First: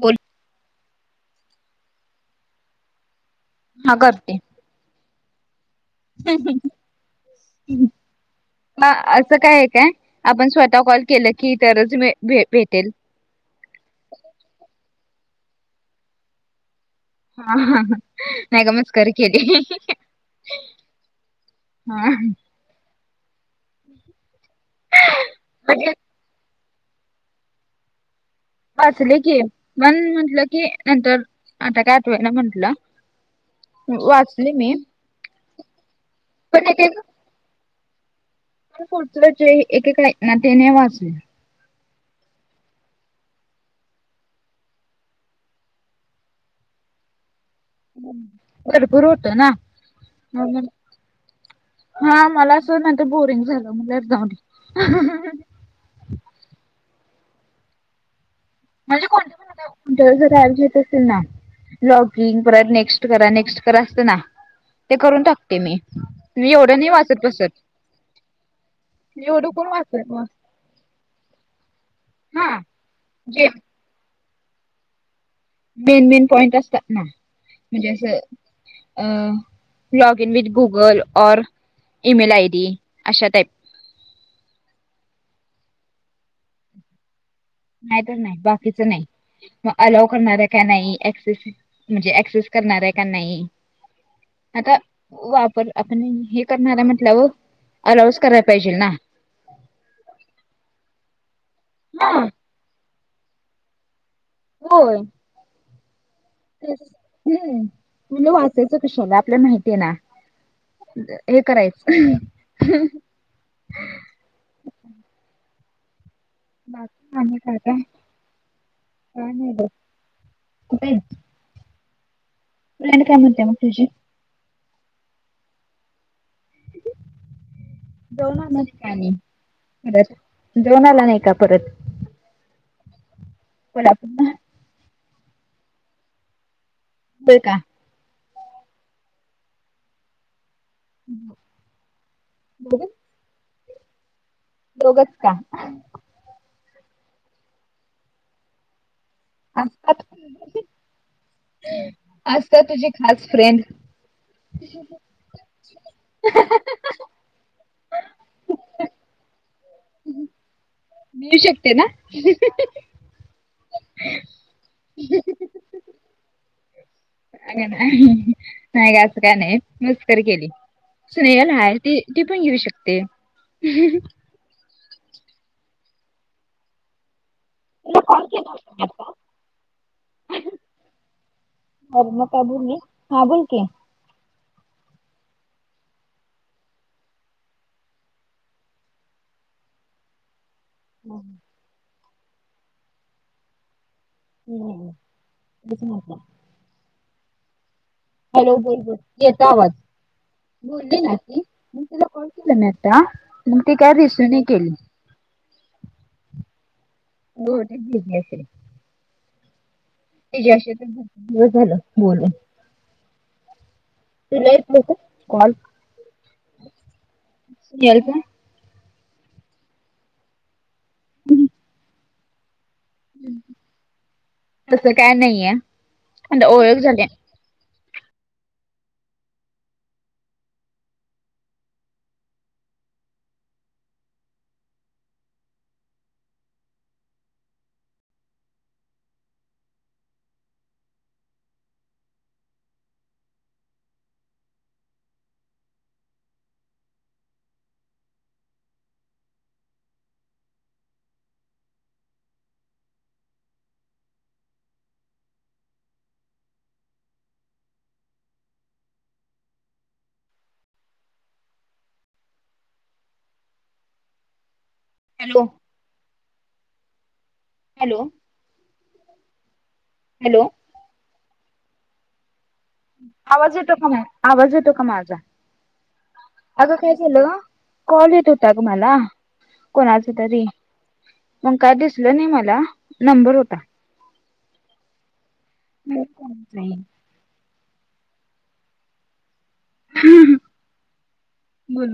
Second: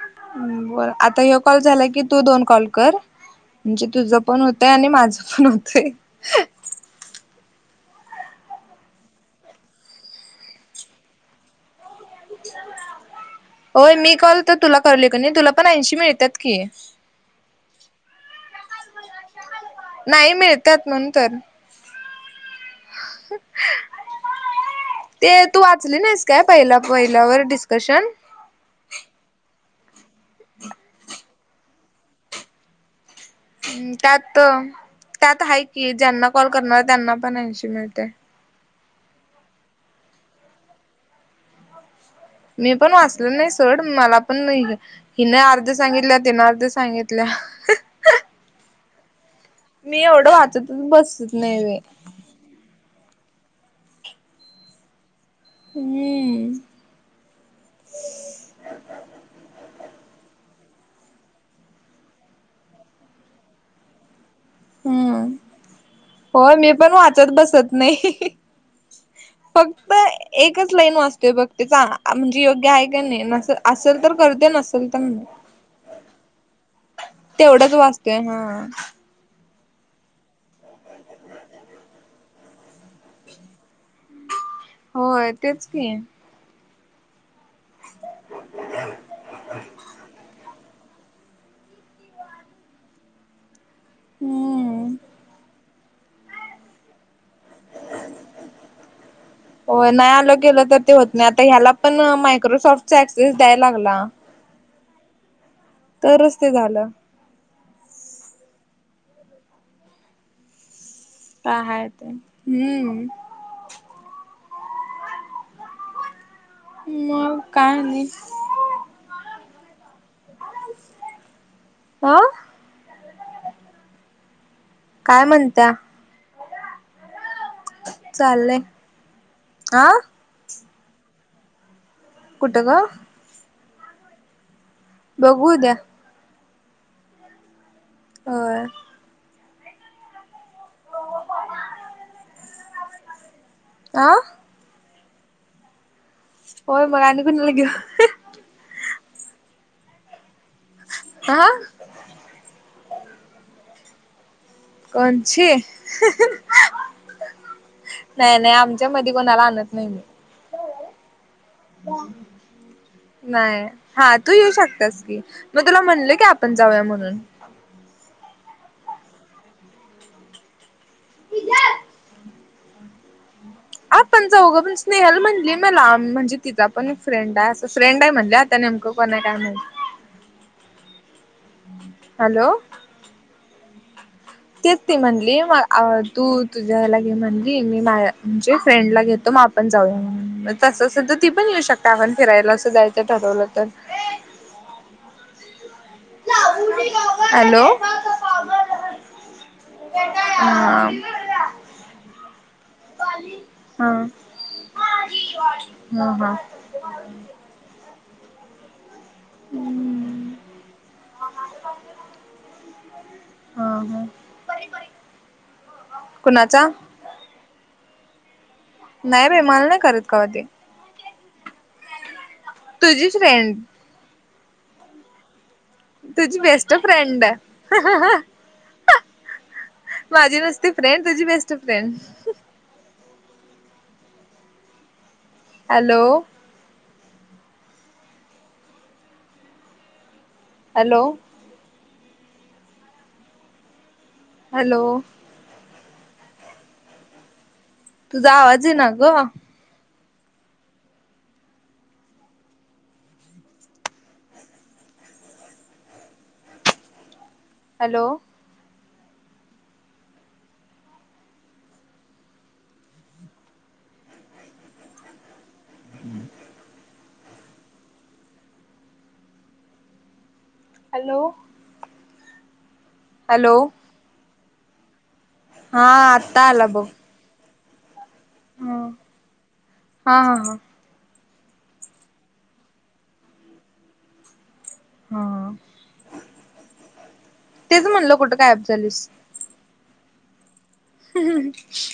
बोल हम्म बरं आता हे कॉल झाला की तू दोन कॉल कर, म्हणजे हा तुझं करते पण होत य आणि माझं पण होतंय. हम हम हम्म असं काय आहे काय, आपण स्वतः कॉल केलं की तरचं मी भे भेटेल? होय मी कॉल तर तुला करली क नाही तुला पण ऐंशी मिळतात की. नाही मिळत्यात म्हणून तर [inaudible] हा [unintelligible] ते तू म्हणजे वाचली नाहीसं काय पहिल्या पहिल्यावर डिस्कशन वाचले की म्हणून म्हंटलं की नंतर, आता काय आठवना म्हंटलं. हम्म त्यात, वाचले मी त्यात हाय कि ज्यांना कॉल पण करणार त्यांना पण ऐंशी मिळते. त्याच्या पुढचं जे एकेक हाय ते नाही वाचलं. मी पण वाचलं नाही सोड मला पण नाही हिने अर्ध सांगितल्या तिने अर्ध सांगितल्या. भरपूर होतंय ना? मी एवढं वाचतच बसतं नाही. हा मला असं नाहींतर बोरिंग झालं म्ह एकदा ह् म्हणजे कोण कोण्या व जयजी येत असेल ना ब्लॉगिंग परत नेक्स्ट करा नेक्स्ट करा असतं ना ते करून हम्म. टाकते मी तही होय मी एवढं नाही पण वाचत बसत नाही. एवढं कोण फक्त वाचय म एकच लाईन वाचतोय बघ ते म्हणजे योग्य आहे का नाही जे नस असेल तर करत नसेल तर मेन मेन पॉईंट असतात ना तेवढंच म्हणजे असं वाचतोय हा अ लॉग इन विथ गुगल और इईमेल आय डी अशा टाईप होय तेच की नाही तर नाही बाकीच नाही मग अलाव करणार आहे. का नाही ऍक्सेस, म्हणजे ऍक्सेस करणार येका नाही? आता हम्म वापर आपणं हे करणार आहे म्हंटल्यावर, आल्यावच करायला पाहिजे ना? होय नाही आलो गेलो तर ते होत नाही, आता ह्याला पण हा मायक्रोसॉफ्टच ऍक्सेस द्यायला लागला. हो तरचं ते झालं. हम्म, तुला वाचायचं कशाला आपल्याला माहितीये ना. हे काय हाय ते करायचं हम्म बाकी आ मग काका काय नाही का नाही काच आा वं काय म्हणतेय मग तुझी? काय म्हणत्या. चाललंय दोननच पाणी आ बर. द्रोणाला नाही का परत कुठग? कोल्हापूरला बघू उद्या. बरं का? हो. [unintelligible] दोघ आ. दोघच का? होय आणि कोणाला घेऊ. आ. हा. आता तुझी खास फ्रेंड. कोणची नाही नाही आमच्या मधी कोणाला आणत. नाही. मिळू शकते ना नाही हा तू येऊ शकतास कि मग तुला म्हणले की आपण जाऊया म्हणून अ नाही नाही का असं काय नाही मस्करी केली. स्नेहल हा ते त पण घेऊ शकते. पण जाऊघं पण स्नेहल म्हणली मला म्हणजे तिचा पण फ्रेंड आहे. फ्रेंड आहे म्हणले आता नेमकं कोण आहे काय नाही. अर मका हॅलो बोलली हा बोलकी तेच ती म्हणली तू तुझ्याला घे म्हणली मी मा म्हणजे फ्रेंडला घेतो मा पण जाऊया तस तर ती पण येऊ शकता आपण फिरायला असं जायचं ठरवलं तर- हो तेच ना. हॅलो. हॅलो बोल बोल येत आवाज हा. बोलली नाी मग तिला कॉल केला ना आता मग ती काय रिसीव्ह केली. ह हा. होट भक. त्याच्याशी झालं बोलण. हा हा. तिला यात नहीं का कॉल? कुणाचा? नाही बेई माल नाही करत काव ते हम्. तुझी फ्रेंड तसं काय नाहीये. तुझी आणि बेस्ट ओळख झाली फ्रेंड माझी नुसती फ्रेंड तुझी best friend hello hello hello तुझा आवाज ये ना ग. हॅलो. हॅलो. हम्म. हॅलो हॅलो हॅलो आवाज हॅलो. येतो का नाही आवाज येतो का माझा हा आत्ता आला अगं बघ. काय झालं कॉल येत होता हा तुम्हाला कोणाच हा तरी हा. मग काय दिसलं नाही मला नंबर होता हा बेस्ट फ्रेंड तेच म्हणलं कुठं गायप झालीस हम बोल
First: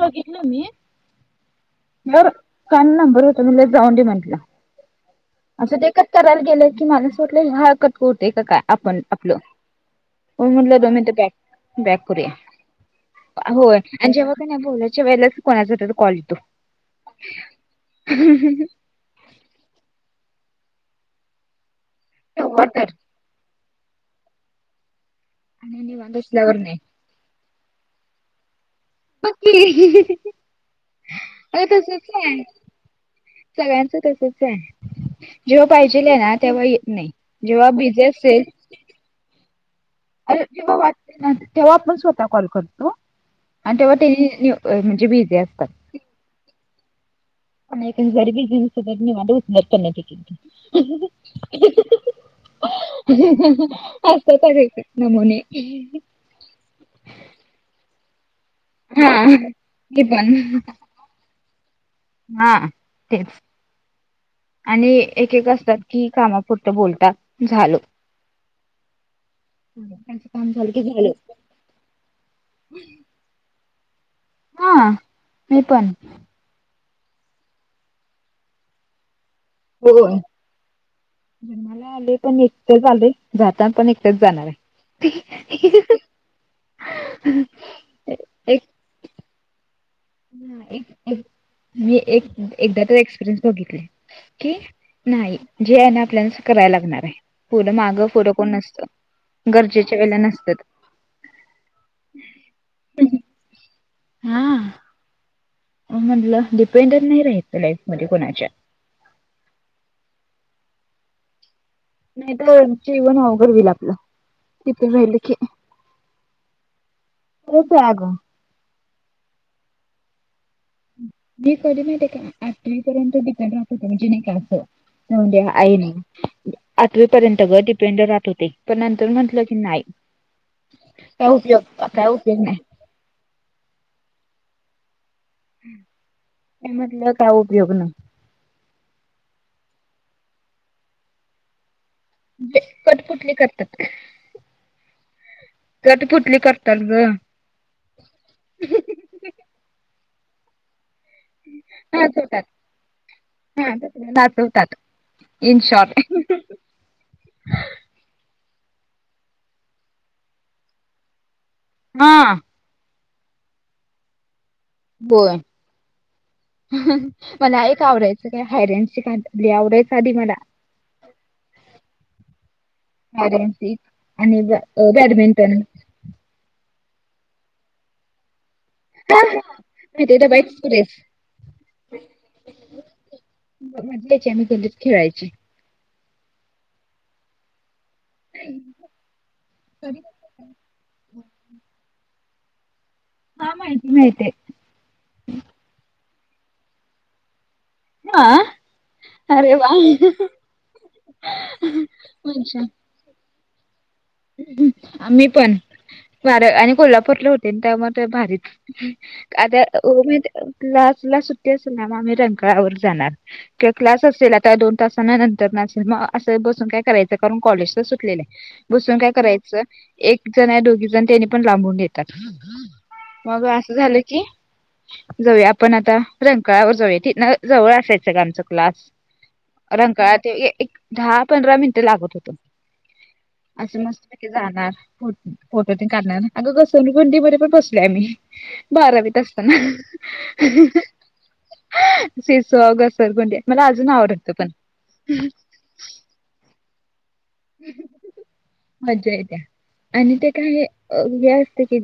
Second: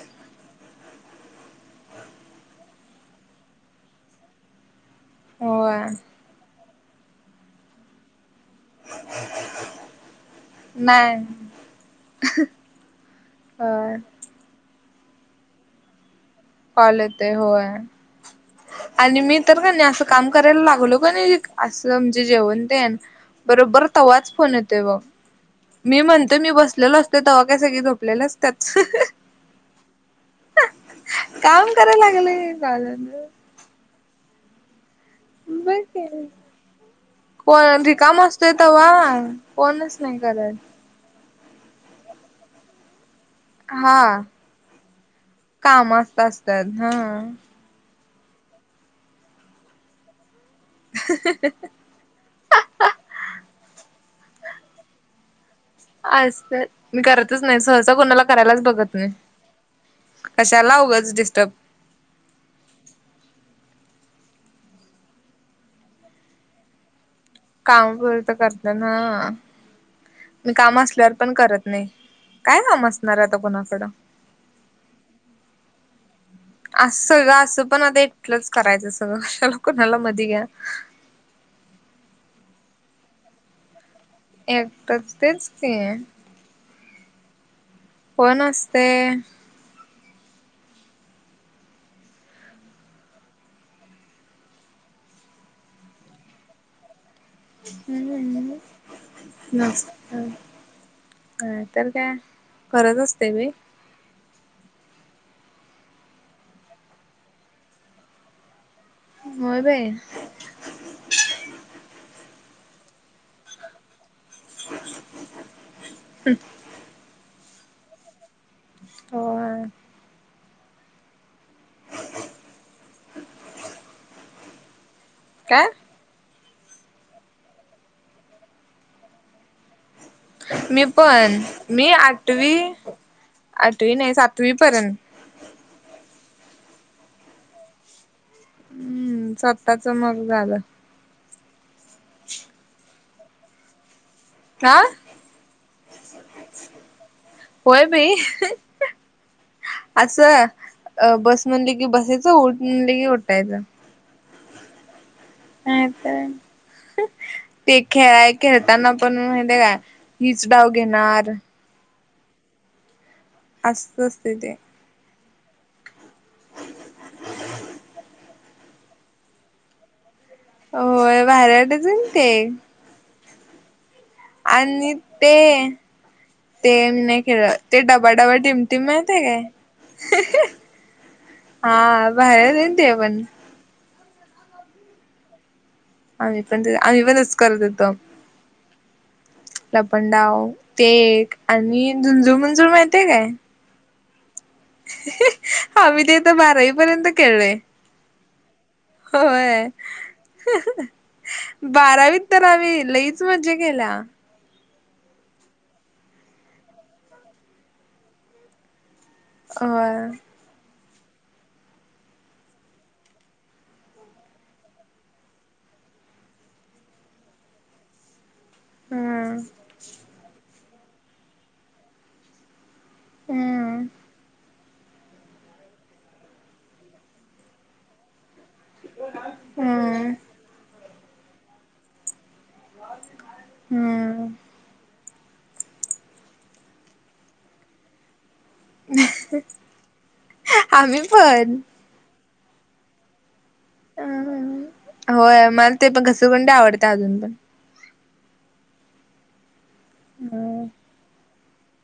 बघितलं मी बर काल ना बरं होत मला जाऊन दे म्हंटलं असं होय ते एकच करायला गेलं की मला असंटलं हरकत कोते काय आपण आपलं म्हणलंम नाही बॅ बॅक करूया होय आणि जेव्हा का नाही बोलायच्या वेळेलाच कोणाचा हो तो कॉल येतो कॉले येतोय होय आणि मी तर का नाही असं काम करायला लागलो का नाही असं म्हणजे जेवण तेव्हा तर दे ना बरोबर तेव्हाच फोन येतो बघ आणि मी निवांत म्हणतेो मी असल्यावर नाही. बसलेलो असतो त काय सगळे झोपलेलं अस त्याच बगकी काम करायला लागलंय गज सगळ्यांचं तसच आहे जेव्हा बघ पाहिजेल आहे की ना तेव्हा येत नाही जेव्हा बिझी असेल तव फोनच नाही अरे जेव्हा वाटते ना तेव्हा आपण स्वतः कॉल करतो आणि तेव्हा ते म्हणजे बिझी असतात मस्त अस तन पण गरबी दिसध वा निवांत उठण्यात आहै नाही असतात अग एक एक नमुने अस मी करतच नाही सहज कोणाला करायलाच बघ हा मी पण कशालागंच डिस्टर्ब हा तेच आणि एक एक असतात की कामापुरतं बोलतात झालं. काम तर करत ना त्यांचं म झालं काम की असल्यावर पण करत नाही काय काम असणार आता कोणाकडं हा मी पण असं सगळं असं पण आता इटलंच करायचं सगळं कला कणाला मध्ये घ्या जन्माला आले पण एकटच आले जाता पण जाणार एकटच आहे तेच की कोण एक असतय एक मी एकदा तर एक्सपिरियन्स बघितले कि नाही जे आहे ना आपल्यालाच करायला लागणार आहे फर माग फर कोण हम्म नसतं गरजेच्या वेळेला नसतं अ तर काय खरंच असते बी हा म्हटलं डिपेंडंट नाही राहाच लाईफ मध्ये कोुणाच्या होय बाई नाही तर जीवन अवघड होईल आपलं तिती राहिले केतग हो मी कधी माहिती आहे का आठवीपर्यंत बिकर राख होत म्हणजे नाही का असं न दे्या काय ईन आठवी पर्यंत ग डिपेंड राहत होते पण नंतर म्हंटलं की नाही मी काय पण उपयोग मी काय उपयोग आठवी नाही आठवी नाही सातवी पर्यंत मी म्हंटल काय उयोग न हम्म स्वतःच मग झालं क कुठली करतात हा तरता पुठली करतात ग होय बाई असं अ बस म्हणले कि बसायचं ट म्हणले कि उठायचं दाखवतात नाही तर ते खेळाय खेळताना पण माे काय हीच डाव घेणार हा असत असते ते कोण मला एक आवरायचं काय हयरनची काली आवरायचं आधी मला हो बाहेऱ्याटच ते र आणि बॅडमिंटन ते नाही खेळत ते डबा डबा टम ते माहते काय माहिती डबा एक्सप्रेस हा बाहेरच येन त पण मज यायची आम्ही कधच खेळायची आम्ही पण आम्ही पण तसच करत होतो लपणडाव ते आणि झुंजूमंजूर माहितीय काय का माहिती नाही ते हा मी तेथ बारावी पर्यंत खेळलोय हा अरे होय वा बारावीत तर मज्जा. लई आम्ही मजा केल्या आम्ही पण बार आणि कोल्हापूरले होते त्यामुळे भारीच आता होय म त तला सुट्टी अस ना मग आम्ही रंकाळावर जाणार किंवा क्लास असेल आता दोन तासांना नंतर न असेल मग असं बसून काय करायचं कारण कॉलेजच सुटलेलं आहे बसून काय हम्म करायच एक जण आहे दोघी जण त्यानी पण लाबून घेतात मग अस हम्म झाल की जाऊया आपण आता रंकळावर जाऊया तिथन जवळ असायच ग आमच क्लास हम्म रंकाळा ते एक दहा पंधरा मिनिट लागत होते अस मस्त हम्म पैकी जाणार फोटो तेन काढणारये आम्ही अगं घसर गुंडी वर पण बसले आम्ही बारावीत असताना आम्ही पण शिसॉ अ घसरगुंड्या मला अजून अ आवडत पण होय मला ते पण घसगूंडे आवडत्या अजून ते अजय आणि ते काये हम्म अ ते कि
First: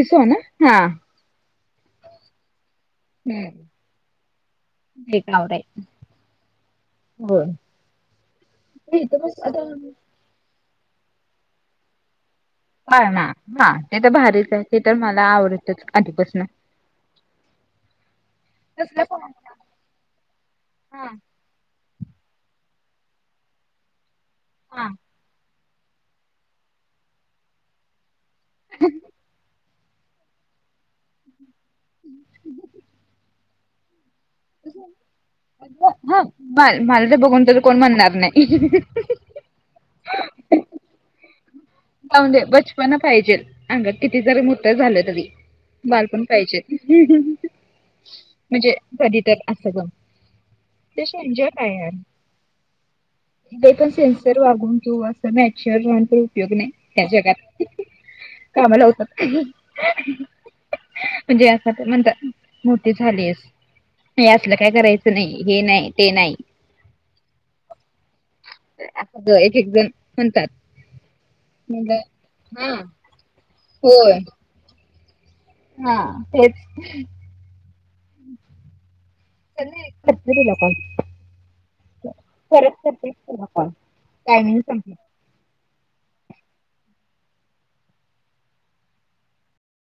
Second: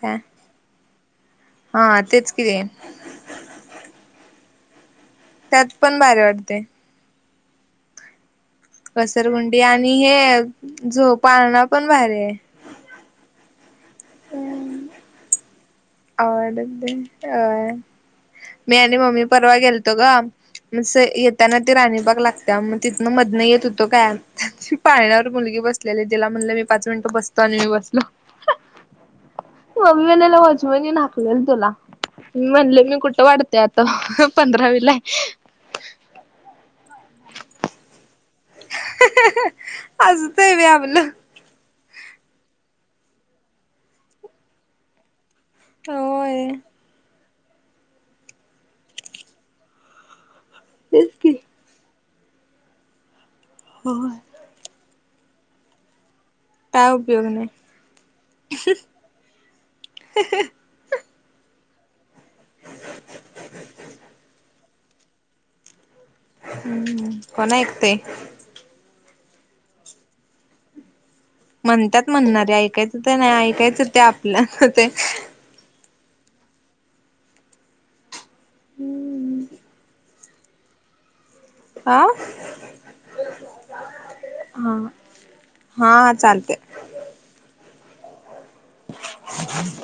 काय ना हा हा तेच कती हम् कार त्यात पण भारी वाटते. हो घसरगुंडी आणि हे झो पाळणा पण भारी आहे. पाळणा हा ते तर भारीच आहे ते तर मला आवडतच. आधीपासन आवडतय काय मी आणि मम्मी परवा गेलतो ग हा सहित. त्यांना ते राणीबाग लागत्या मग तिन मधन येत होतो काय हा पाळण्यावर मुलगी बस सले त्याने तिला म्हणल मी पाच मिनट बसतो आणि मी बसलो. [inaudible] मम्मी ने वाचवेन हाकलेल तुला मी म्हणले मी कुठ वाटत ते आता हम्म पंधरावीला हाय. हा [inaudible] माल माल तर बघून त कोण म्हणणार नाही आज ते व्याव्ह [unintelligible] जाऊन दे बचपन पाहिजे अंगात किती जरी मोठ झाल तरी बालपण होय पाहिजे. हम्म म्हणजे कधी तर अस ग त्या तेच शिवाय की एन्जॉय काय ये ते पण होय सेन्सर तू वागून तू अस नॅचुअर वा काही उपयोग नाही. काय त्या उपयोग नाही जगात कामलावतात हम्म अ. म्हणजे अस ते म्हणत मोठी झालीयेस नाही असलं का काय करायच नाही हे नाही ते नाही. कोण ऐकतेय. एक एक जण म्हणतात. म्हणलं म्हणतात म्हणणारे ऐकायच ते नाही ऐकायच ते होय आपल्या हातात हाय. हा तेच हम्म् कर की व्हिडिओ कॉल हा परत करते तूला कॉल टायमिंग संपलंय. हा हा चालतेय. ह ह [inaudible]